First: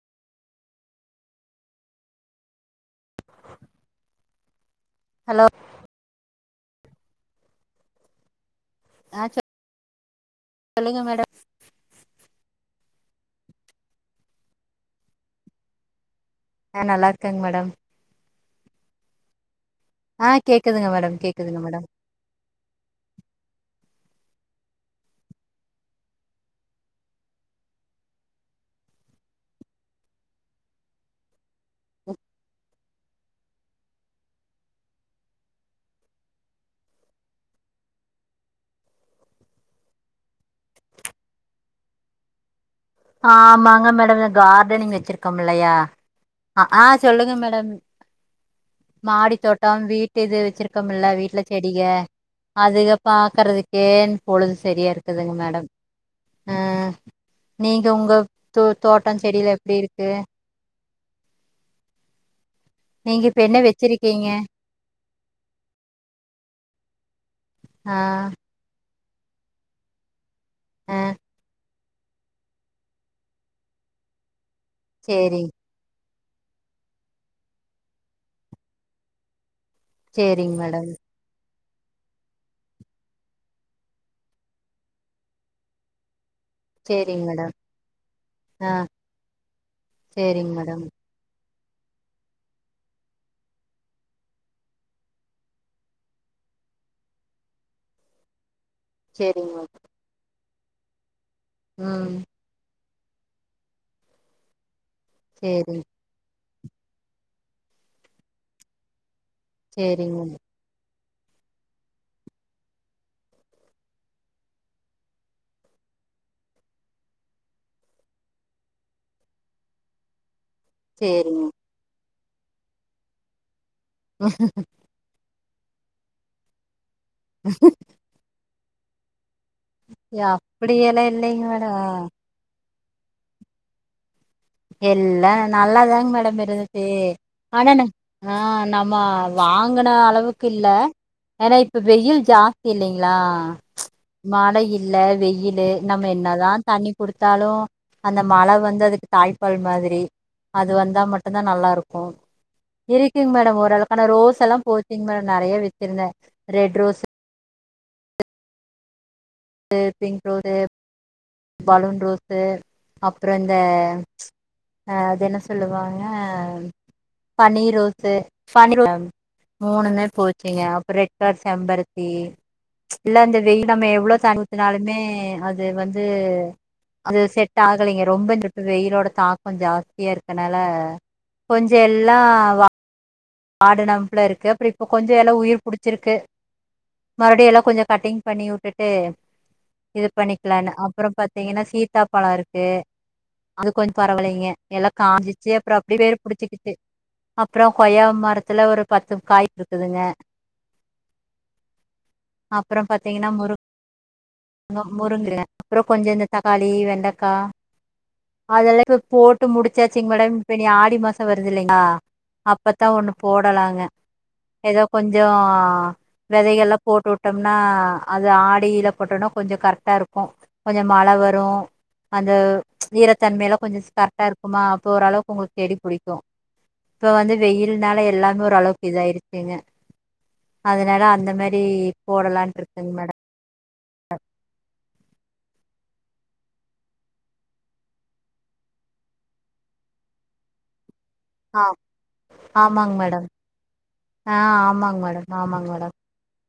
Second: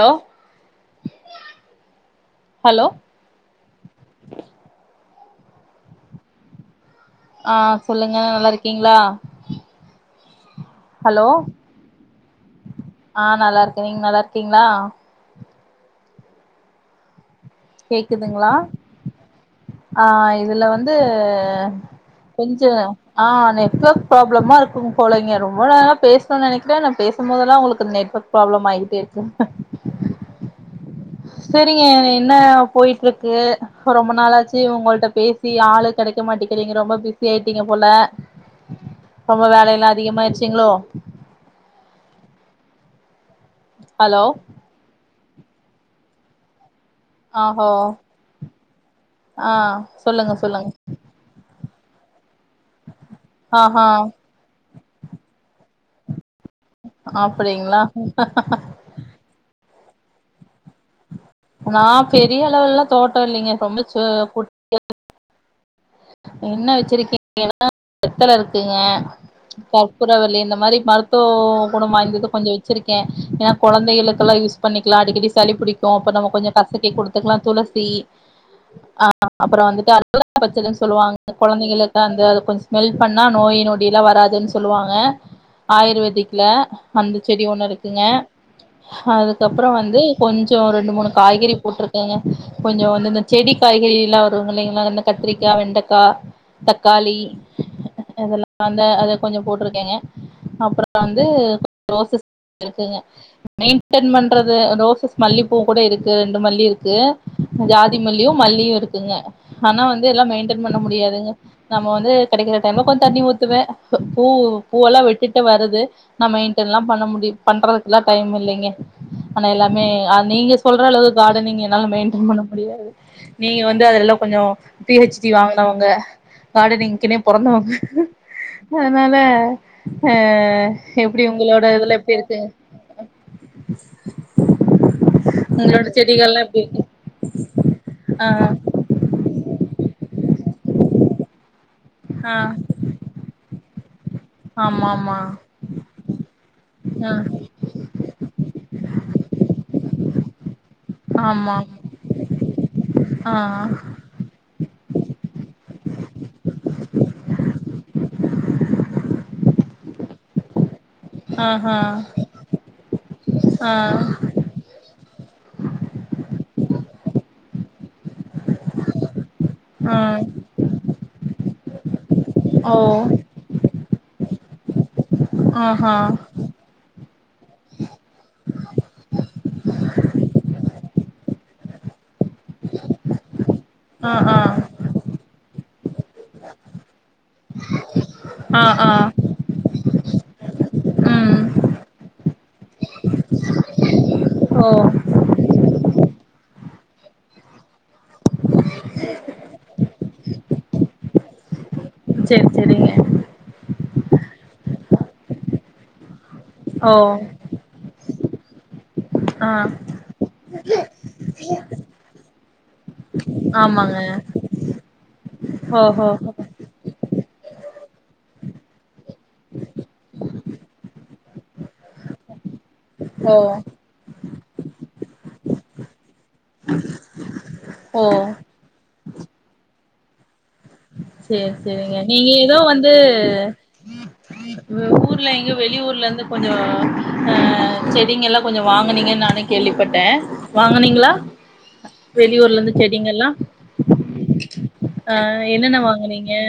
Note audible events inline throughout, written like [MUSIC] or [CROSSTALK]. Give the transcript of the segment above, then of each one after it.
hello hello hello ஆ சொல்லுங்க நல்லா இருக்கீங்ளா ஆ சொல்லுங்க மேடம் ஆ நல்லா இருக்கே நீங்க நல்லா இருக்கீங்ளா அ நல்லா இருக்கங் மேடம் துங்ளா ஆ இதுல கேக்குதுங்க வந்து மேடம் கேக்குதுங்க மேடம் கொஞ்சோ ஆ நெட்வொர்க் ப்ராப்ளமா இருக்கும் போலைங்க ரொம்ப நேரோ பேசணுனு நெனக்கிறே நா பேசும்போதெல்லா உங்களுக்கு நெட்வொர்க் பிராப்ளம் ஆயிட்டே சரிங்க என்ன போயிட்டுருக்கு ரொம்ப நாளாச்சு உங்கொள்ட்ட பேசி ஆளு கெடைக்க மாட்டிக்கிறீங்க ரொம்ப பிஸி ஆயிட்டீங்க போ ல ரொம்ப வேல எல்லா அதிகமாயிருச்சிங்ளோ ஆமாங்க மேடம் கார்டனிங் வெச்சிருக்கோம் இல்லயா ஆ சொல்லுங்க ஆஹோ மேடம் மாடி ஆ தோட்டோ வீட்டு சொல்லுங்க இது சொல்லுங்க வெச்சிருக்கம்ல்ல வீட்ல செடிக அதுக பாக்கறதுக்கே ஆஹா பொழுது சரியா இருக்குதுங்க மேடம் ஆ அப்டி நீங்க உங்க தோ தோட்டோ செடியெல்லா எப்டி இருக்கு நா பெரிய அளவெல்லா தோட்டோ நீங்க இப்ப இல்லைங்க என்ன ரொம்ப சு வச்சிருக்கீங்க குட் [INAUDIBLE] என்ன வெச்சிருக்கீங் ஆ [INAUDIBLE] வெத்தல இருக்குங்க கற்பூறவல்லி இந்த மாரி ஆ மருத்துவோ குணமா இந்த இது கொஞ்சோ வெச்சிருக்கே ஏனா கொழந்தைகளுக்கெல்லா யூஸ் பண்ணிக்கலா அடிக்கடி சேரிங் சளி புடிக்கு அப்ப நம்ம கொஞ்சோ கசக்கி குடுத்துக்கலா துளசி ஆ அப்றோ வந்துட் சேரிங் டு [INAUDIBLE] மேடம் சொல்லுவாங்க கொழந்தைகளுக்கு அந்த கொஞ்சோ ஸ்மெல் பண்ணா நோய் நொடியெல்லா வராதுனு சொல்லுவாங்க ஆயுர்வேதிக் ல அந்த சேரிங் செடி மேடம் ஒண்ணு இருக்குங்க ஆ அதுக்கப்பறோ வந்து சேரிங் கொஞ்சோ மேடம் ரெண்டு மூணு காய்கறி போட்டிருக்கங்க கொஞ்சோ வந்து இந்த செடி காய்கறி எல்லா வருங் இல்லைங்ளா இந்த கத்திரிக்கா, வெண்டக்கா தக்காளி அதெல்லா அந்த அத கொஞ்சோ சேரிங் மேடம் போட்டிருக்கேங்க அப்றோ வந்து ம் ரோசஸ் இருக்குங்க மெயின்டென் பண்றது ரோசஸ் மல்லிப்பூ கூட சேரிங் இருக் மல்லி இருக்கு ஜாதி மல்லியு மல்லியு இருக்குங்க ஆனா வந்து சேரிங்க எல்லா மெயின்டென் பண்ண முடியாது நம்ம வந்து கெடைக்கற டைம்ல கொஞ்ச தண்ணி ஊத்துவே பூ பூ எல்லா வெட்டுட்டு வருது மெயின்டென்ல்லா பண்ண முடியு பண்றதுக்கெல்லா டைம் இல்லைங்க ஆனா எல்லாமே நீங்க சொல்ற அளவு சேரிங்க கார்டனிங் என்னால மைண்டைண் பண்ண முடியாது நீங்க வந்து அதெல்லா கொஞ்ச பி ஹெச் த்தி வாங்கினவங்க கார்டனிங்க்கனே பொறந்தவங்க அதனால அ அப்படியெல்லா எப்டி இல்லைங்க உங்களோட மேடம் இதுல எப்டி இருக்கு எல்ல நல்லா உங்களோட தாங்க மேடம் செடிகள்லா எப்டி இருக்கு இருந்தது ஆனா ஆ நம்ம வாங்கின அளவு க்கு இல்ல ஏன்னா இப்ப வெயில் ஆ ஜாஸ்தி இல்லைங்களா மழ ஆமா இல்ல ஆமா வெயில் நம்ம என்னதா தண்ணி ஆ குடுத்தாலு அந்த மழ வந்து அதுக்கு பால் மாதிரி அது வந்தா மட்டுந்தா ஆமா நல்லாருக்கு இருக்குங்க ஆ மேடம் ஓரளவுக்கான ரோஸ்ல்லா போச்சீங்க மேடம் நெறயாவச்சிருந்தே ரெட் ரோஸ் பிங்க் ரோஸ்சு ஆஹா பலூன் ரோஸ்சு அப்புற இந்த ஆ அ அது என்ன சொல்லுவாங்க பன்னீர் ரோசு [UNINTELLIGIBLE] ஆ மூணுமே போச்சுங்க அப்பற ரெடார்ட்ஸ் செம்பருத்தி ஓ இல்ல அந்த வெய நம்ம எவ்வளோ தண்ணுத்தினாலு மே அது ஆஹா வந்து அது செட் ஆகலைங்க ரொம்ப சொட்டு வெயிலோட தாக்க ஜாஸ்தியா இருக்கனால கொஞ்சோ எல்லா ஆ வாடனப்ல ஆ இருக்கு அப்றோ இப்ப கொஞ்ச எல உயிர் புடிச்சிருக்கு மறுபடி எல்லா கொஞ்சோ கட்டிங் ஆ பண்ணிவுட்டுட்டு ஆ இது பண்ணிக்கலானு அப்றோ ம் பாத்தீங்கன்னா சீத்தாப்பழ இருக்கு அது கொஞ் பரவலைங்க ஓ எல்லா காஞ்சிச்சு அப்றோ அப்டியே வேர் புடிச்சிக்கிச்சு அப்றோ கொய்யாம் மரத்துல ஒரு பத்து காய் இருக்குதுங்க சேரி சேரிங்க அப்பறம் பாத்தீங்கன்னா முரு ங்க முருங்க அப்றோ கொஞ்சோ இந்த தக்காளி ஓ வெண்டக்கா அதெல்லாத் இப்ப போட்டு ஆ முடிச்சாச்சிங்க மேடம் இப்ப இனி ஆடி மாசம் வருதில்லைங்களா அப்த்தா ஒண்ணு போடலாங்க ஆமாங்க எதோ கொஞ்சோ ஓஹோ விதைகள்லா போட்டுவுட் விட்டோம்னா அது ஆடியில போட்டோனா கொஞ்சோ கரெக்டா இருக்கு கொஞ்சோ மழ வரு அந்த ஓ ஈரத்தன்மைலா கொஞ்சோ கரெ க்டா இருக்குமா அப்ப ஓரளவுக்கு உங்களுக்கு செடி புடிக்கு இப்ப வந்து வெயில்னால ஓ எல்லாமே ஒரு அளவுக்கு இதாயிருச்சுங்க அதனால அந்த சேர் மாரி சேரிங்க நீங்க எதோ போடலான்ட்டு வந்து இருக்குங்க மேடம் ஊர்ல எங்கயோ வெளியூர் லருந்து கொஞ்சோ அ செடிங்கல்லா கொஞ்சோ வாங்குனீங்கன்னு நானு கேள்விப்பட்டே வாங்குனீங்களா ஆ வெளியூர்லருந்து ஆமாங்க மேடம் செடிங்கல்லா ஆ ஆமாங்க ஆ மேடம் ஆமாங்க என்னென்ன மேடம் வாங்குனீங்க ஏ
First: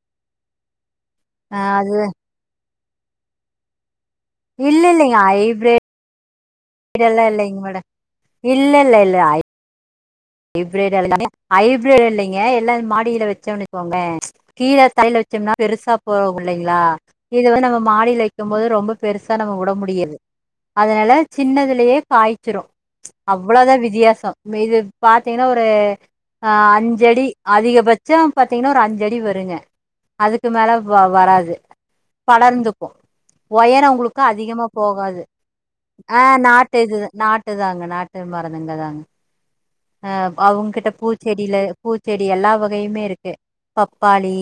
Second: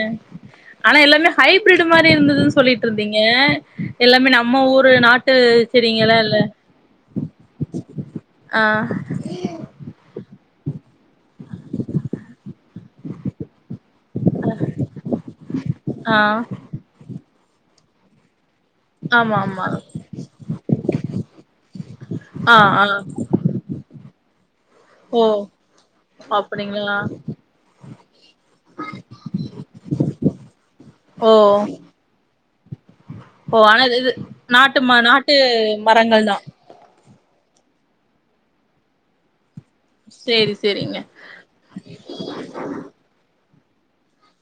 ஆனா எல்லாமே ஆ ஹைபிரிட் அது மாரி இருந்ததுனு சொல்லிட்டு இருந்தீங்க எல்லாமே நம்ம ஊரு நாட்டு செடிங்களா இல்ல அப்டி எல்லா இல்லைங்க மேடம் ஆ இல்ல இல்ல இல்ல அய் [UNINTELLIGIBLE] ஹைபிரிட் இல்லைங்க எல்லா மாடில வெச்சோனு வச் கோங்களே கீழ தரைல வச்சோம்னா பெருசா ஆ போவு இல்லைங்களா இதுவே நம்ம மாடில க்கும்போது ரொம்ப பெருசா ஆமா நம்ம ஆமா வுட முடியுது அதனால சின்னதுலயே ஆ காய்ச்சிரு ஆ அவ்வளோதா வித்தியாசோ ந்த இது ஓ பாத்தீயன்னா ஒரு ஆ அப்டிங்களா அஞ்சடி அதிகபட்சொ பாத்தீங்கன்னா ஒரு அஞ்சடி வருங்க அதுக்கு மேல வ ஓ வராது படர்ந்துக் கு ஓ ஆனா ஒயரொ இது உங்குளுக்கு அதிகமா நாட்டு ம போகாது நாட்டு ஆ மரங்கள் தா நாட்டு இது நாட்டுதாங்க நாட்டு மருந்துங்க தாங்க அ சேரி அவங்ககிட்ட சேரிங்க பூச்செடில பூச்செடி எல்லா வகையுமே இருக்கு பப் பாலி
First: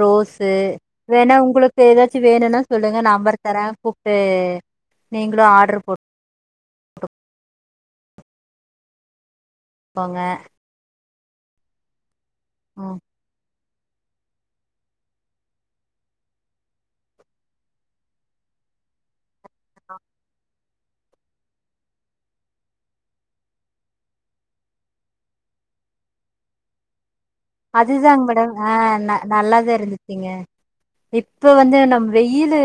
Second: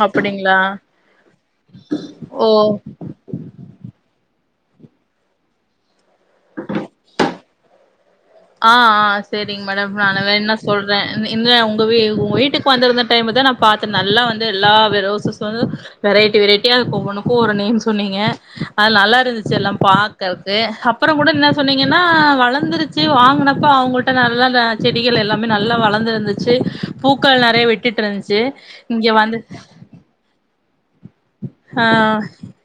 ரோஸு அப்டிங்களா வேணா உங்களுக்கு எதாச்சு ஓ வேணுனா சொல்லுங்க நம்பர் தரே கூப்ட்டு நீங்களு ஆர்டுர் போட் ஆ ஆ செரிங்க மேடம் போட்டுக்கோங்க நாளே வேணுன்னா சொல்ற ன் இன்ல உங்க வீ உங்க வீட்டுக்கு ம் வந்திருந்த டைம்முதா நா பாத்து நல்லா வந்து எல்லா வெ ரோசஸ்சு வந்து வெரைட்டி வெரைட்டியா அதுக்கு ஒவ்வொன்னுகோ ஒரு நேம் சொன்னீங்க அது நல்லா இருந்துச்சு எல்லா பாக்கறக்கு அப்புற கூட என்ன சொன்னீங்கன்னா வளந்துருச்சு வாங்குனப்ப அவங்கள்ட்ட நல்லா தா செடிகள் எல்லாமே நல்லா வளர் ந்த தந்துச்சு பூக்கள் நெறைய விட்டுட்டு அதுதாங்க இருந்ச்சு மேடம் ஆ இங்க ந வந்து நல்லாதா இருந்துச்சுங்க இப்ப வந்து ஆ நம் வெயிலு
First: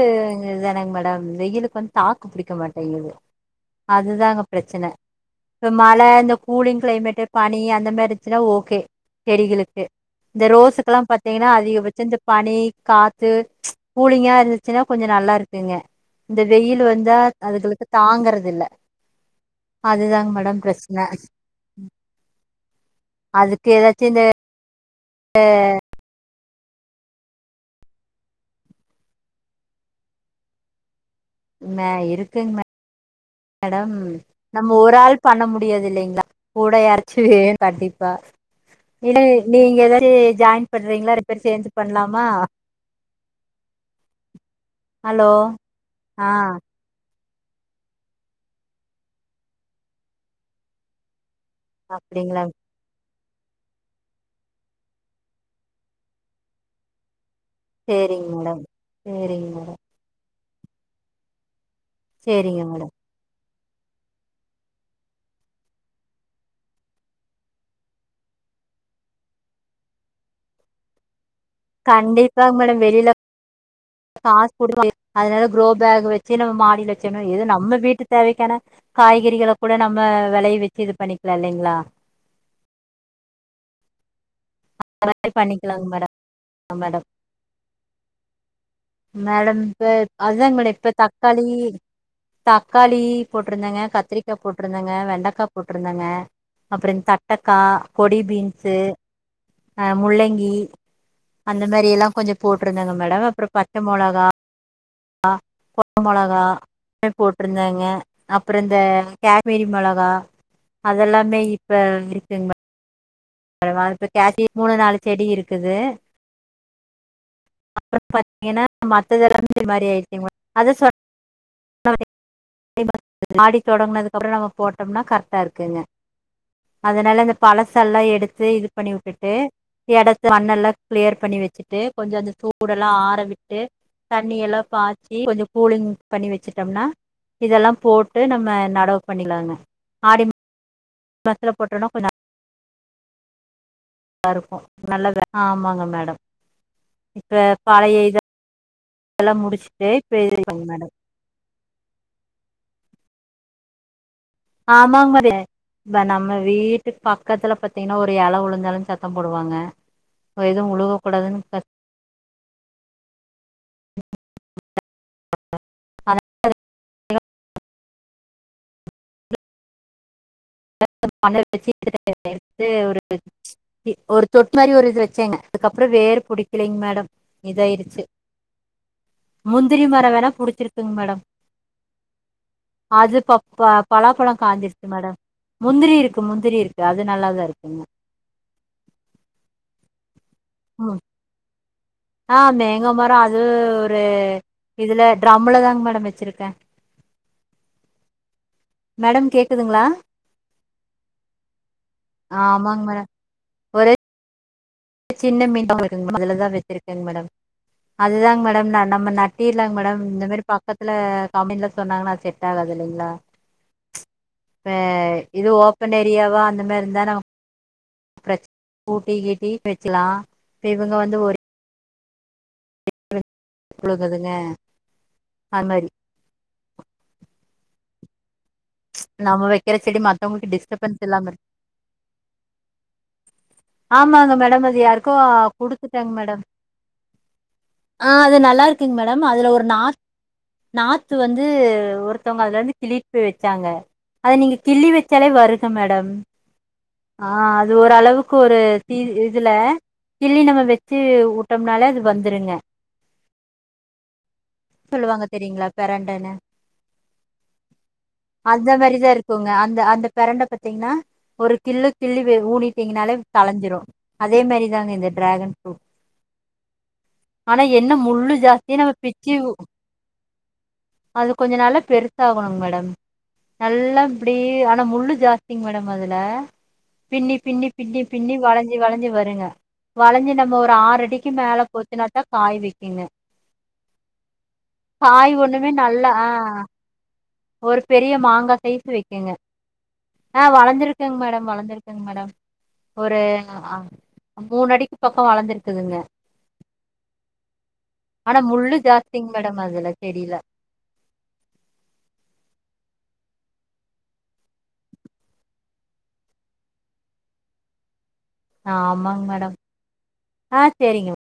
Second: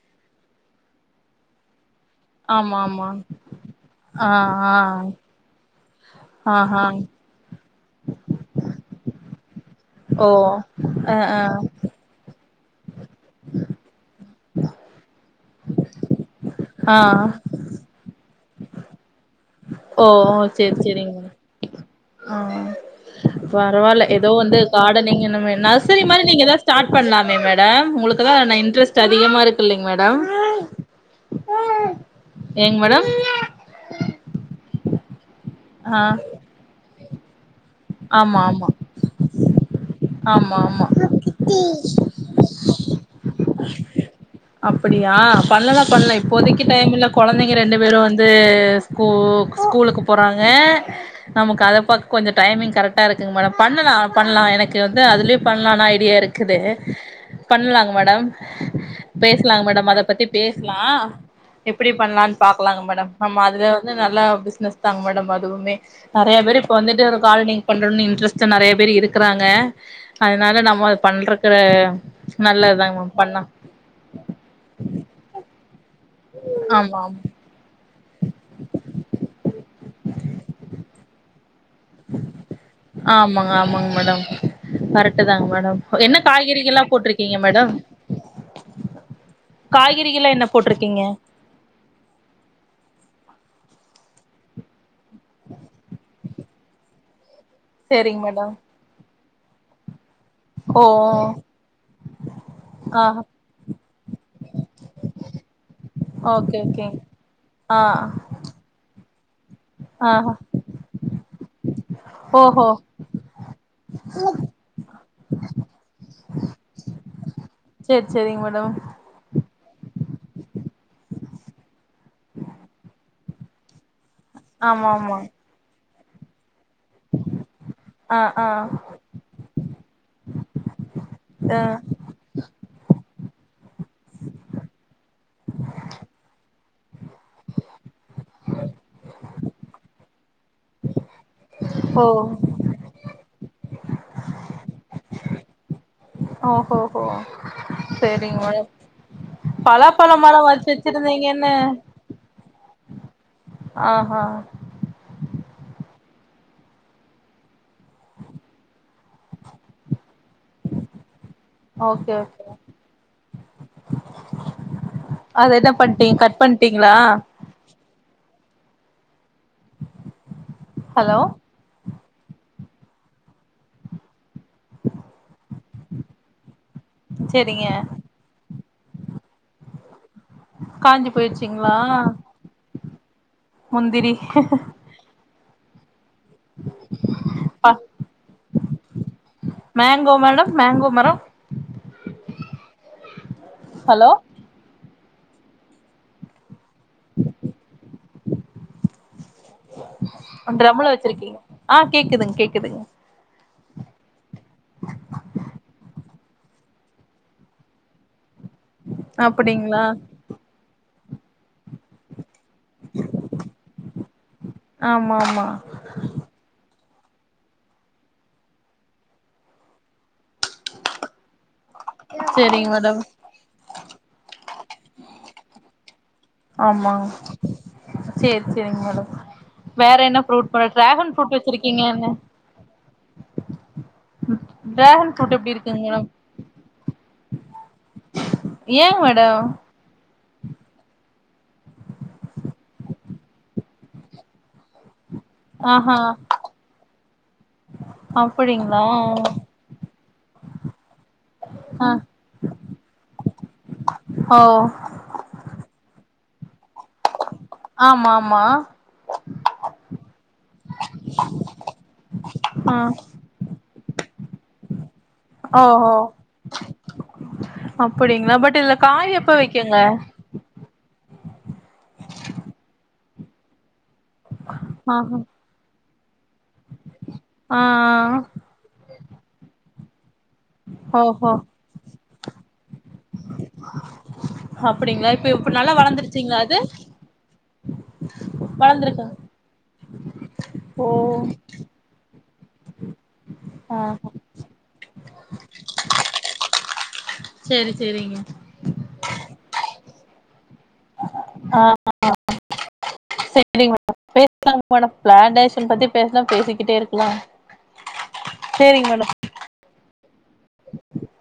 இதுதானங் மேடம் வெயிலுக்கு வந் தாக்கு புடிக்க ஆமா ஆமா மாட்டேங்குது ஆ அதுதாங்க ஆ பிரச்சன இப்ப மழ இந்த ஆஹா கூலிங் கிளைமேட்டு பனி அந்த மார் இருச்சுன்னா ஓகே தெடிகளுக் ஓ இந்த ரோஸ்சுக்குல்லா ஆ பாத்தீங்கன்னா அதிகபட்ச செஞ்ச பா பனி காத்து கூலிங்கா இருந்துச்சுன்னா கொஞ்சொ நல்லா இருத்துங்க இந்த வெயில் ஆ வந்தா ஆ அதுகளுக்கு தாங்குறதில்ல ஓ செரி பிரச்சன செரிங்க மே அ அதுக்கு ஏதாச்சு பரவால்ல இந்த எதோ வந்து கார்டனிங் இந்த மாரி நர்சரி மாரி நீங்க எதா ஸ்டார்ட் பண்லாமே மேடம் உங்களுக்குதா அந்த இன்ட்ரெஸ்ட் அதிகமா இருக்குல்லைங் மேடம் ம இருக்குங்க ஏங் மேடம் மேடம் நம்ம ஒரு ஆள் பண்ண முடியாது ஆ இல்லைங்களா கூட யாரச்சு வேண் கண்டிப்பா ஆமா ஆமா இன்ன நீங்க ஏதாச்சு ஆமா ஜாயின் ஆமா பண்றீங்களா ரெண்டு பேரு சேந்து பண்ணலாமா அப்படியா பண்ணலா பண்ணலா ஆ இப்போதைக்கு டைம்மில்ல கொழந்தைங்க ரெண்டு பேரு வந்து ஸ்கூ ஸ்கூலுக்கு போறாங்க நமக்கு அத பாக்க கொஞ்ச அப்டிங்களா டைமிங் கரெக்ட்டா இருக்கு மேடம் பண்ணலா பண்ணலா எனக்கு வந்து அதுலயு பண்ணலாணு ஐடியா இருக்குது பண்ணலாங்க மேடம் பேசலாங்க மேடம் அத பத்தி பேசலா எப்டி பண்ணலான்னு பாக்கலாங்க மேடம் ஆ அது வந்துந்து நல்ல பிசினஸ் தாங்க மேடம் அதுவுமே நெறைய பேர் இப்ப வந்துட்டு இரு காரனிங் பண்றோனு இன்ட்ரெஸ்ட நெறைய பேர் இருக்கறாங்க அதனால நம்ம பண்ற கண்டிப்பா மேடம் வெளியில காசு குடு அதனால குரோ பேக் வச் சின்ன மாடில ஆமா ஆமா வச்சன எது நம்ம வீட்டு தேவைக்கான காய்கறிகள கூட நம்ம வெலைய வச்சு இது பண்ணிக்கலா இல்லைங்க ஆமாங்க ஆமாங்க மேடம் கரெக்ட்டு மாதிரி தாங்க மேடம் பண்ணிக்கலாங்க என்ன காய்கறிகள்லா மேடம் போட்ருக்கீங்க மேடம் மேடம் இப்ப காய்கறிகள்லா என்ன அதுதாங்க மேடம் இப்ப போட்டிருக்கீங்க தக்காளி தக்கா ளி போட்ருந்தங்க கத்திரிக்கா போட்ருந்தங்க வெண்டைக்கா போட்ருந்தங்க அப்புற த மட்டக்கா கொடி சேரிங்க மேடம் பீன்ஸ்சு அ முள்ளங்கி ஓ அந்த மாரி எல்லா கொஞ்ச போட்ருந்தங்க ஆ மேடம் அப்புற பச்ச மொளகா கா கொ மொளகா ஓகே ஓகேங்க எல்லா ஆ போட்ருந்தாங்க அப்பற இந்த வேரி மொளகா ஆ அதெல்லாமே இப்ப இருக்குங்க ஓஹோ அப்புறமா இப்ப கேசி மூணு நாலு செடி இருக்குது அப்பற சேரி சேரிங்க பாத்தீங்கன்னா மேடம் மத்ததெல்லாமே இது மாரி ஆயிருச்சீங் மே அத சொ மாடி தொடங்குனதுக்குப்புற நம்ம ஆமா போட்டோம்னா ஆமா கரெக்டா இருக்குங்க அதனால அந்த பழசல்லா ஆ எடுத் ஆ து இது பண்ணி விட்டுட்டு எடத்து மண்ணல்லா கிளியர் பன்னி ஆ வச்சட்டு கொஞ் அந்த சூடெல்லா ஆர விட் ட்டு தண்ணிய எல்லா பாய்ச்சி கொஞ்ச கூலிங் பண்ணி வச்சு ட்டம்னா இதெல்லா போட்டு நம்ம நடவு பண்ணிடலாம்ங்க ஆடி மா மாத்தல போட்டோ நா ஓ கொஞ்ச நல்லா இருக்கு நல்ல ஆமாங்க மேடம் ஓஹோஹோ இப்ப பழைய செரிங் இதெல்லாம் [INAUDIBLE] பலா முடிச்சுட்டு பழ இப்ப இது மரோ வளத்து மேடம் வச்சிருந்தீங்கன்னு ஆ ஆமாங் [UNINTELLIGIBLE] இந்தா நம்ம வீட்டுக் பக்கத்துல பாத்தீங்கன்னா ஒரு எல உழுந்தாலு சத்தோ போடுவாங்க எதும் உழுகக் கூடாதுன்னு பத் அது என்ன பண்ட்டீங் அதை கட் பண்ட்டீங்ளா [INAUDIBLE] ஹலோ ஒருத் தொட்டி மாரி ஒரு இது வச்சேங்க அதுக்கப்றோ வேறு புடிக்கலைங் மேடம் சேரிங்க இதாயிருச்சு முந்திரி மரோ வேணம் காஞ்சி போயிருச்சிங்ளா அது ப ப பலாப்பழோ காஞ்சிருச்சு மேடம் முந்திரி இருக்கு முந்திரி இருக்கு அது நல்லாதா இருக்குங்க மேங்கோ மேடம் மேங்கோ ம் மரோ ஆ, மேங்கோ மரோ அது ஒரு ஹலோ இதுல ட்ரம்லதாங் மேடம் வச்சிருக்கே ஹ மேடம் கேக்குதுங்ளா அ டிரம்முல்ல வச்சிருக்கீங்க ஆ கேக்குதுங் ஆ கேக்குதுங்க ஆமாங்க மேடம் ஒரே சின்ன மீன் [INAUDIBLE] அதுலதா வெச்சிருக்கேங் மேடம் அதுதாங் மே டம் நா நம்ம நட்டிர்லாங் அப்டிங்களா மேடம் இந்த மேரி பக்கத்துல கம்பெனில சொன்னாங்கன்னா [UNINTELLIGIBLE] ட்டாகாது இல்லிங்களா ம்ச் அ ஆமா ஆமா இது ஓபன் எரியாவா அந்த மாரி தெனமு பிரச் ஊட்டி கீட்டி வெச்சிலா இப்ப இவுங்க வந்து ஒரு செரிங் [UNINTELLIGIBLE] புழுங்குதுங்க அது மாரி ஆமாங் சேரி செரிங்க மேடம் நம்ம வைக்கிற வேற செடி என்ன ஃப்ரூட் மத்தவங்களுக்கு பழோ டிஸ்டர்பன்ஸ் டிராகன் இல்லாம ஃப்ரூட் இருக்கு வச்சிருக்கீங்க என்ன ஆமாங்க மேடம் அது யாருக்கோ டிராகன் ஃப்ரூட் எப்டி இருக்குங்க குடுத்துட்டாங் மேடம் ஆ அது நல்லாருக்குங் மேடம் அதுல ஒரு நாத் நாத்து வந்து ஒருத்தவங்க அதுல இருந்து கிள்ளிட் போய் வெச்சாங்க அத நீங்க கிள்ளி வெச் ச்சாலே வருது ஆஹா மேடம் ஆ அது ஓரளவுக் ஒரு அப்டிங்களா தி இதுல கிள்ளி நம்ம வெச்சு வுட்டம்னாலே ஆ அது வந்துருங்க ஓ சொல்லுவாங்க தெரியிங்ளா பெரண்டன்னு ஆமா ஆமா அந்த மாரி தா இருக்குங்க அந்த அந்த பெரண்ட பாத்தீங்னா ஒரு கிள்ளு கிள்ளி வே ஆ ஊனிட்டீங்கனாலே கலஞ்சிரு அதே மாரிதாங்க இந்த டிராகன் ஃப்ரூட் ஓஹோ ஆனா என்ன அப்படிங்களா முள்ளு பட் இதுல ஜாஸ்தி நம்ம காய் எப்ப பிச்யு வைக்குங்க அது கொஞ்ச நாள்ல பெருசா ஆகணுங் மேடம் நல்லா இப்டி ஆனா முள்ளு ஆஹ ஜாஸ்திங் மேடம் அதுல பின்னி ஆ பின்னி பின்னிப் பின்னி வளஞ்சி வளஞ்சி வருங்க வளஞ்சி நம்ம ஒரு ஆ ‌ஆறடிக்கு ஓஹோ மேல போச்சுன்னாதா காய் வெய்க் அப்படிங்களா இப்ப காய் இப்ப ஒண்ணுமே நல்லா அ வளர்ந்துருச்சுங்களா அது ஒரு பெரிய மாங்கா சைஸ்சு வளர்ந்துருக்கா வெய்க்குங்க ஆ‌ ஓ வளந்திருக்குங் மேடம் வளந்திருக்குங் மேடம் ஒரு ஆ மூணு அடிக்கு பக்கோ வளந்திருக்குதுங்க சேரி சேரிங்க ஆனா முள்ளு ஜாஸ்திங் மேடம் அதுல செடியில அ [INAUDIBLE] செரிங்க மேடம் பேசலாங் மேடம் பிளான்டேஷன் பத்தி பேஸ்னா பேசிக்கிட்டே இருக்லாங் ஆமாங் மேடம் ஆ சேரிங்க